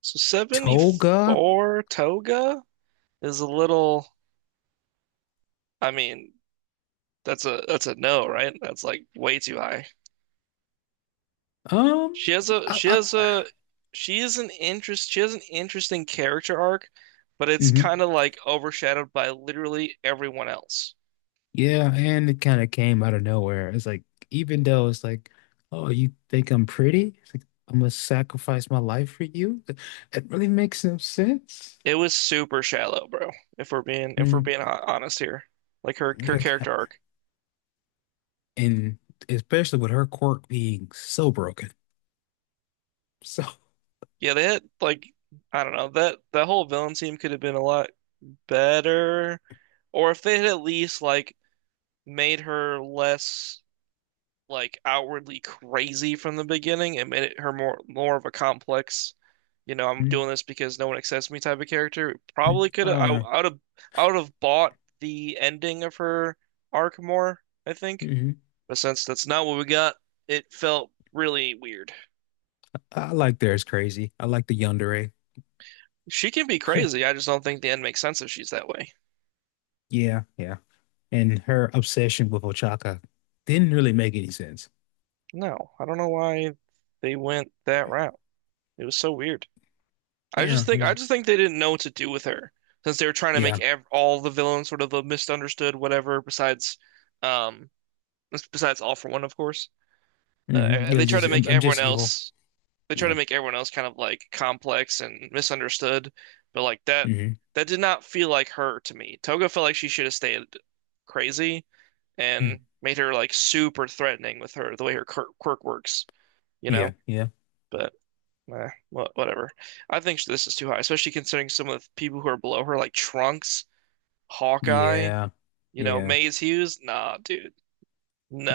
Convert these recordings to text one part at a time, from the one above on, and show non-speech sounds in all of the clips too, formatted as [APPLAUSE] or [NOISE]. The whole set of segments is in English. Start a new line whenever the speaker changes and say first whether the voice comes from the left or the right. right: So
left: Toga?
right: 74 Toga is a little, I mean, that's a no, right? That's like way too high.
left: Um, I,
right: She has
left: I,
right: a she has an interesting character arc, but it's
left: hmm,
right: kind of like overshadowed by literally everyone else.
left: yeah, and it kind of came out of nowhere. It's like, even though it's like, oh, you think I'm pretty? It's like, I'm gonna sacrifice my life for you? It really makes no sense.
right: It was super shallow, bro, if we're
left: Mm,
right: being honest here. Like her
left: yeah, like,
right: character arc.
left: and especially with her quirk being so broken. [LAUGHS] So,
right: Yeah, they had like I don't know, that whole villain team could have been a lot better. Or if they had at least like made her less like outwardly crazy from the beginning. It made it her more of a complex, you know, I'm doing
left: mm,
right: this because no one accepts me type of character. It
left: mm,
right: probably could have
left: oh
right: I
left: yeah.
right: I would have I would have bought the ending of her arc more, I think.
left: Hmm.
right: But since that's not what we got, it felt really weird.
left: I like theirs crazy. I like the yandere.
right: She can be crazy. I just don't think the end makes sense if she's that way.
left: Yeah, yeah. And her obsession with Ochaka didn't really make any sense.
right: No, I don't know why they went that route. It was so weird.
left: Yeah, it
right: I
left: was.
right: just think they didn't know what to do with her since they were trying to make
left: Yeah.
right: ev all the villains sort of a misunderstood whatever besides um besides All for One of course.
left: Hmm.
right: Uh,
left: Yeah,
right: they try to
left: just I'm,
right: make
left: I'm
right: everyone
left: just evil.
right: else they try to
left: Yeah.
right: make everyone else kind of like complex and misunderstood, but like that
left: Mm-hmm.
right: that did not feel like her to me. Toga felt like she should have stayed crazy and
left: Hmm.
right: made her like super threatening with her the way her quirk works, you know?
left: Yeah, yeah.
right: But whatever. I think this is too high, especially considering some of the people who are below her, like Trunks, Hawkeye,
left: Yeah.
right: you know,
left: Yeah.
right: Maze Hughes. Nah, dude.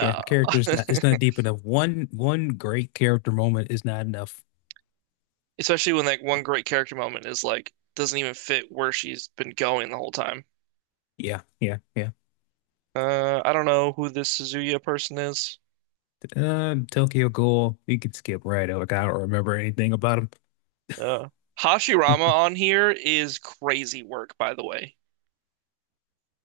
left: Yeah. Character's not, it's not deep enough. One great character moment is not enough.
right: [LAUGHS] Especially when like one great character moment is like doesn't even fit where she's been going the whole time.
left: Yeah, yeah, yeah.
right: I don't know who this Suzuya person is.
left: Tokyo Ghoul, you could skip right over. I don't remember anything about him.
right: Uh, Hashirama on here is crazy work, by the way.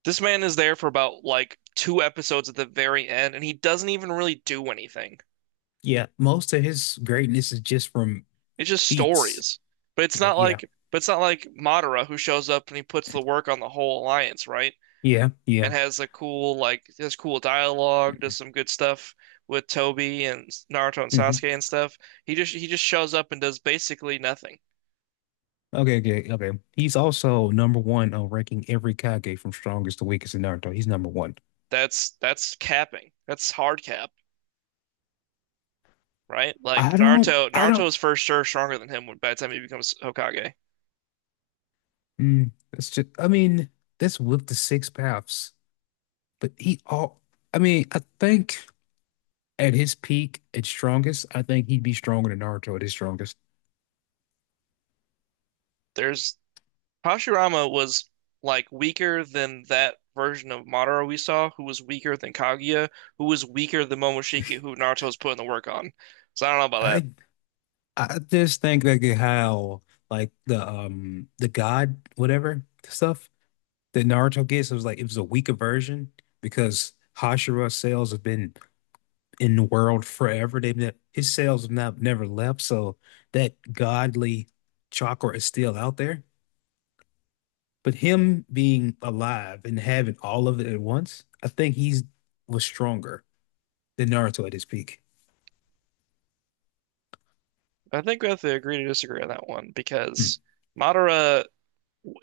right: This man is there for about like two episodes at the very end, and he doesn't even really do anything.
left: Yeah, most of his greatness is just from
right: It's just
left: feats.
right: stories. But it's
left: Yeah,
right: not
left: yeah,
right: like but it's not like Madara who shows up and he puts the work on the whole alliance, right?
left: yeah,
right: And
left: yeah.
right: has a cool like has cool dialogue, does some good stuff with Tobi and Naruto and
left: Hmm.
right: Sasuke and stuff. He just shows up and does basically nothing.
left: Okay, okay, okay. He's also number one on ranking every Kage from strongest to weakest in Naruto. He's number one.
right: That's capping. That's hard cap, right? Like
left: I don't,
right: Naruto
left: I
right: Naruto
left: don't.
right: is for sure stronger than him when by the time he becomes Hokage.
left: That's just, I mean, that's with the six paths. But he all, I mean, I think at his peak, at strongest, I think he'd be stronger than Naruto at his strongest.
right: There's Hashirama was like weaker than that version of Madara we saw, who was weaker than Kaguya, who was weaker than Momoshiki, who Naruto's putting the work on. So I don't know about
left: I I just think, like, how like the God whatever stuff that Naruto gets, it was a weaker version because Hashira cells have been in the world forever. They've ne His cells have not never left, so that godly chakra is still out there. But him being alive and having all of it at once, I think he's was stronger than Naruto at his peak.
right: that. I think we have to agree to disagree on that one
left: Mm.
right: because Madara,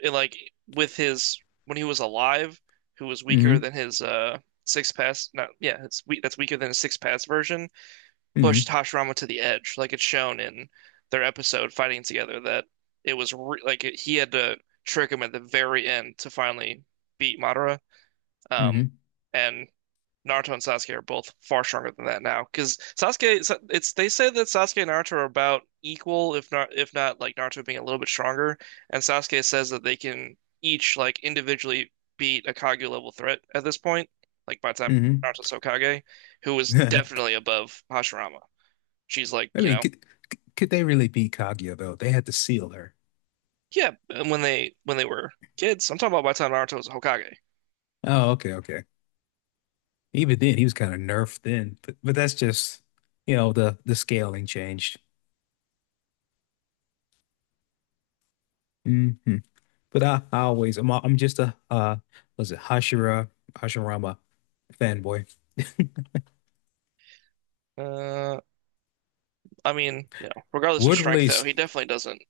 right: like with his when he was alive, who was weaker
left: Mm-hmm.
right: than his six pass, not yeah, it's we that's weaker than his six pass version
left: Mm-hmm.
right: pushed Hashirama to the edge. Like it's shown in their episode fighting together that it was re like it, he had to trick him at the very end to finally beat Madara. Um,
left: Mm-hmm.
right: and Naruto and Sasuke are both far stronger than that now because Sasuke, it's they say that Sasuke and Naruto are about equal, if not like Naruto being a little bit stronger, and Sasuke says that they can each like individually beat a Kage level threat at this point, like by the time Naruto's Hokage, who was
left: Mm-hmm.
right: definitely above Hashirama she's like,
left: [LAUGHS] I
right: you
left: mean,
right: know,
left: could they really beat Kaguya though? They had to seal her.
right: yeah, and when they were kids, I'm talking about by the time Naruto was a Hokage.
left: Oh, okay, okay. Even then, he was kind of nerfed then, but that's just, the scaling changed. Hmm. But I always I'm just a was it Hashirama fanboy.
right: Uh, I mean, you know, regardless of
left: Would
right: strength, though,
left: release
right: he definitely doesn't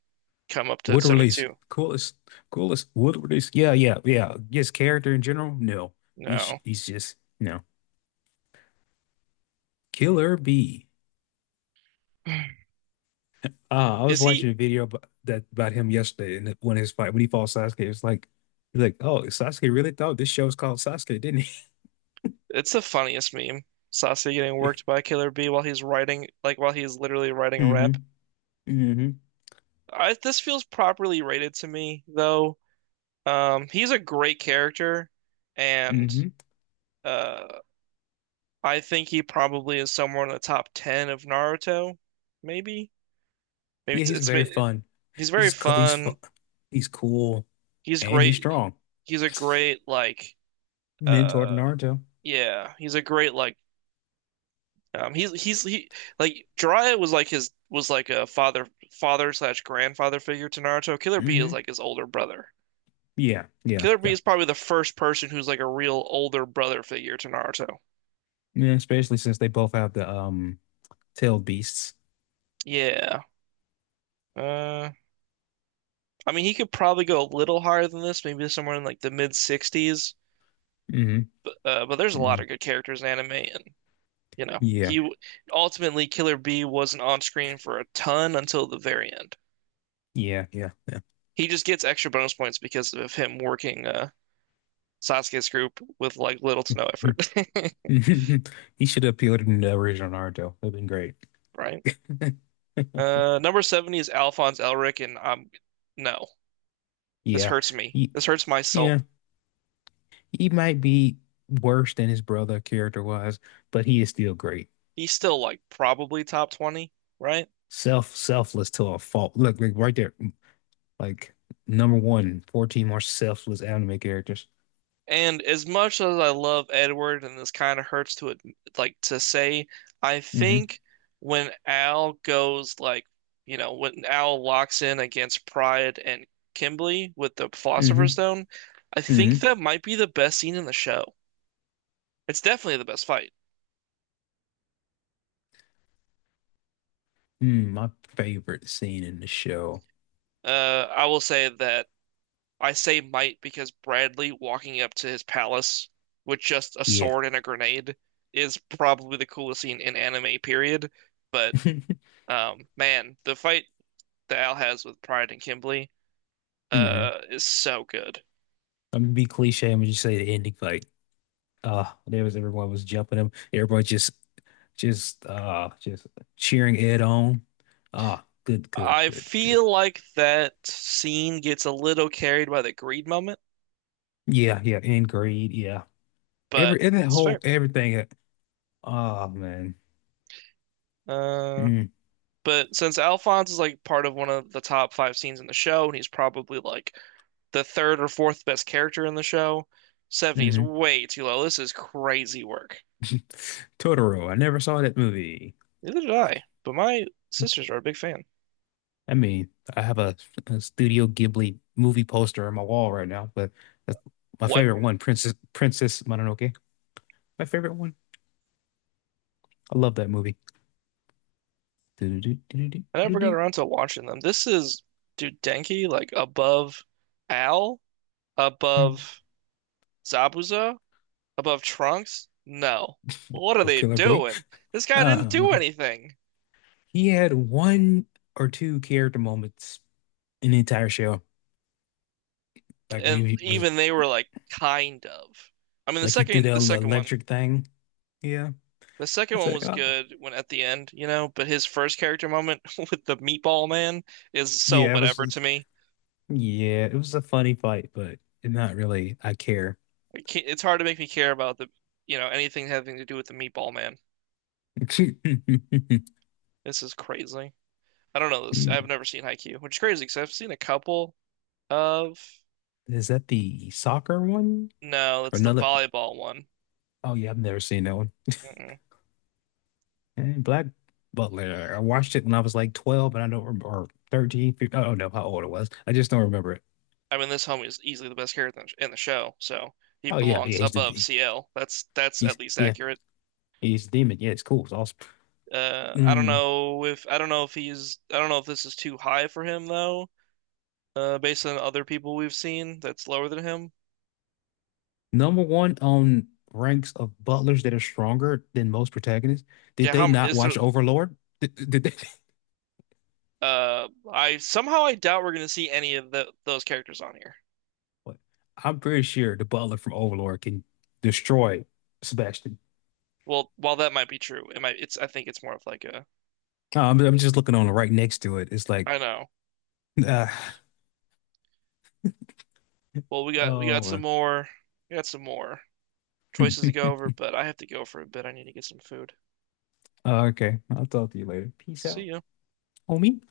right: come up to
left: Wood release.
right: 72.
left: Coolest wood release. Yeah, yeah, yeah. Just character in general? No. He's
right: No.
left: he's just no. Killer B.
right: [SIGHS]
left: I was
right: Is he?
left: watching a video about him yesterday, and when his fight when he fought Sasuke, it's like he's like, oh, Sasuke really thought this show was called Sasuke, didn't he?
right: It's the funniest meme. Sasuke getting worked
left: [LAUGHS]
right: by Killer B while he's writing, like while he's literally writing a
left: Mm-hmm.
right: rap.
left: Mm-hmm.
right: I, this feels properly rated to me, though. He's a great character, and
left: Mm-hmm.
right: uh, I think he probably is somewhere in the top 10 of Naruto, maybe. Maybe
left: Yeah,
right: it's,
left: he's
right: it's ma-
left: very fun.
right: He's very
left: He's
right: fun.
left: fun. He's cool
right: He's
left: and he's
right: great.
left: strong.
right: He's a great like uh
left: Mentor to Naruto.
right: yeah, he's a great like he's he like Jiraiya was like his was like a father slash grandfather figure to Naruto. Killer B is
left: Mm-hmm.
right: like his older brother.
left: Yeah, yeah,
right: Killer B
left: yeah.
right: is probably the first person who's like a real older brother figure to Naruto.
left: Yeah, especially since they both have the Tailed beasts.
right: Yeah. Uh I mean he could probably go a little higher than this, maybe somewhere in like the mid 60s.
left: Hmm.
right: But there's a lot
left: Hmm.
right: of good characters in anime and you know,
left: Yeah.
right: he ultimately Killer B wasn't on screen for a ton until the very end.
left: Yeah. Yeah.
right: He just gets extra bonus points because of him working Sasuke's group with like little to no effort,
left: [LAUGHS] He should have appealed to the original Naruto. That'd been great.
right: [LAUGHS] right?
left: [LAUGHS]
right: Number 70 is Alphonse Elric, and I'm no, this
left: Yeah.
right: hurts me.
left: He,
right: This hurts my
left: yeah.
right: soul.
left: He might be worse than his brother character was, but he is still great.
right: He's still like probably top 20, right?
left: Selfless to a fault. Look, like right there. Like, number one, fourteen 14 more selfless anime characters.
right: And as much as I love Edward, and this kind of hurts to it, like to say, I
left: Hmm.
right: think when Al goes like, you know, when Al locks in against Pride and Kimberly with the Philosopher's
left: Hmm.
right: Stone, I think
left: Hmm.
right: that might be the best scene in the show. It's definitely the best fight.
left: My favorite scene in the show.
right: Uh, I will say that I say might because Bradley walking up to his palace with just a
left: Yeah.
right: sword and a grenade is probably the coolest scene in anime, period. But
left: [LAUGHS] Hmm.
right: Man, the fight that Al has with Pride and Kimberly, is so good.
left: I'm gonna be cliche. I'm gonna just say the ending fight. There was Everyone was jumping him. Everybody just cheering Ed on. Ah, good, good,
right: I
left: good, good.
right: feel like that scene gets a little carried by the greed moment,
left: Yeah, yeah, in grade, yeah.
right: but
left: Every and that
right: it's fair.
left: whole everything. Oh man.
right: Uh,
left: Mm.
right: but since Alphonse is like part of one of the top five scenes in the show, and he's probably like the third or fourth best character in the show, 70 is
left: Hmm.
right: way too low. This is crazy work.
left: [LAUGHS] Totoro. I never saw that movie.
right: Neither did I, but my sisters are a big fan.
left: I mean, I have a Studio Ghibli movie poster on my wall right now, but that's my
right: What?
left: favorite one, Princess Mononoke. My favorite one. I love that movie.
right: I never
left: Do-do-do-do-do-do-do-do.
right: got around to watching them. This is, dude, Denki, like above Al, above Zabuza, above Trunks? No. What are
left: Of
right: they
left: Killer Bee.
right: doing? This guy didn't do
left: Uh,
right: anything.
left: he had one or two character moments in the entire show. Like, when
right: And
left: he was
right: even they were like kind of. I mean
left: like he threw that
right: the second one.
left: electric thing. Yeah,
right: The second
left: it's
right: one
left: like,
right: was
left: oh,
right: good when at the end, you know, but his first character moment [LAUGHS] with the meatball man is so
left: yeah, it was
right: whatever to me.
left: yeah, it was a funny fight, but not really. I care.
right: I can't, it's hard to make me care about the, you know, anything having to do with the meatball man.
left: [LAUGHS] Is
right: This is crazy. I don't know this. I've never seen Haikyuu, which is crazy because I've seen a couple of.
left: that the soccer one
right: No,
left: or
right: it's the
left: another?
right: volleyball one.
left: Oh yeah, I've never seen that one.
right: Mm-mm.
left: And Black Butler. I watched it when I was like 12, and I don't remember, or 13. 15, I don't know how old it was. I just don't remember it.
right: I mean, this homie is easily the best character in the show, so he
left: Oh yeah,
right: belongs
left: yeah, he's the
right: above
left: D.
right: CL. That's
left: He's,
right: at least
left: yeah.
right: accurate.
left: He's demon. Yeah, it's cool. It's awesome. Mm,
right: I don't know if this is too high for him though. Based on other people we've seen, that's lower than him.
left: Number one on ranks of butlers that are stronger than most protagonists. Did
right: Yeah,
left: they not
right: is there?
left: watch Overlord? Did they? [LAUGHS]
right: I somehow I doubt we're gonna see any of the those characters on here.
left: What? I'm pretty sure the butler from Overlord can destroy Sebastian.
right: Well, while that might be true, it might. It's I think it's more of like a
left: I'm just looking on it right next to it. It's like,
right: I know.
left: ah,
right: Well, we got
left: oh,
right: some
left: well.
right: more we got some more choices to go
left: [LAUGHS]
right: over, but I have to go for a bit. I need to get some food.
left: Okay. I'll talk to you later. Peace
right: See
left: out,
right: ya.
left: homie.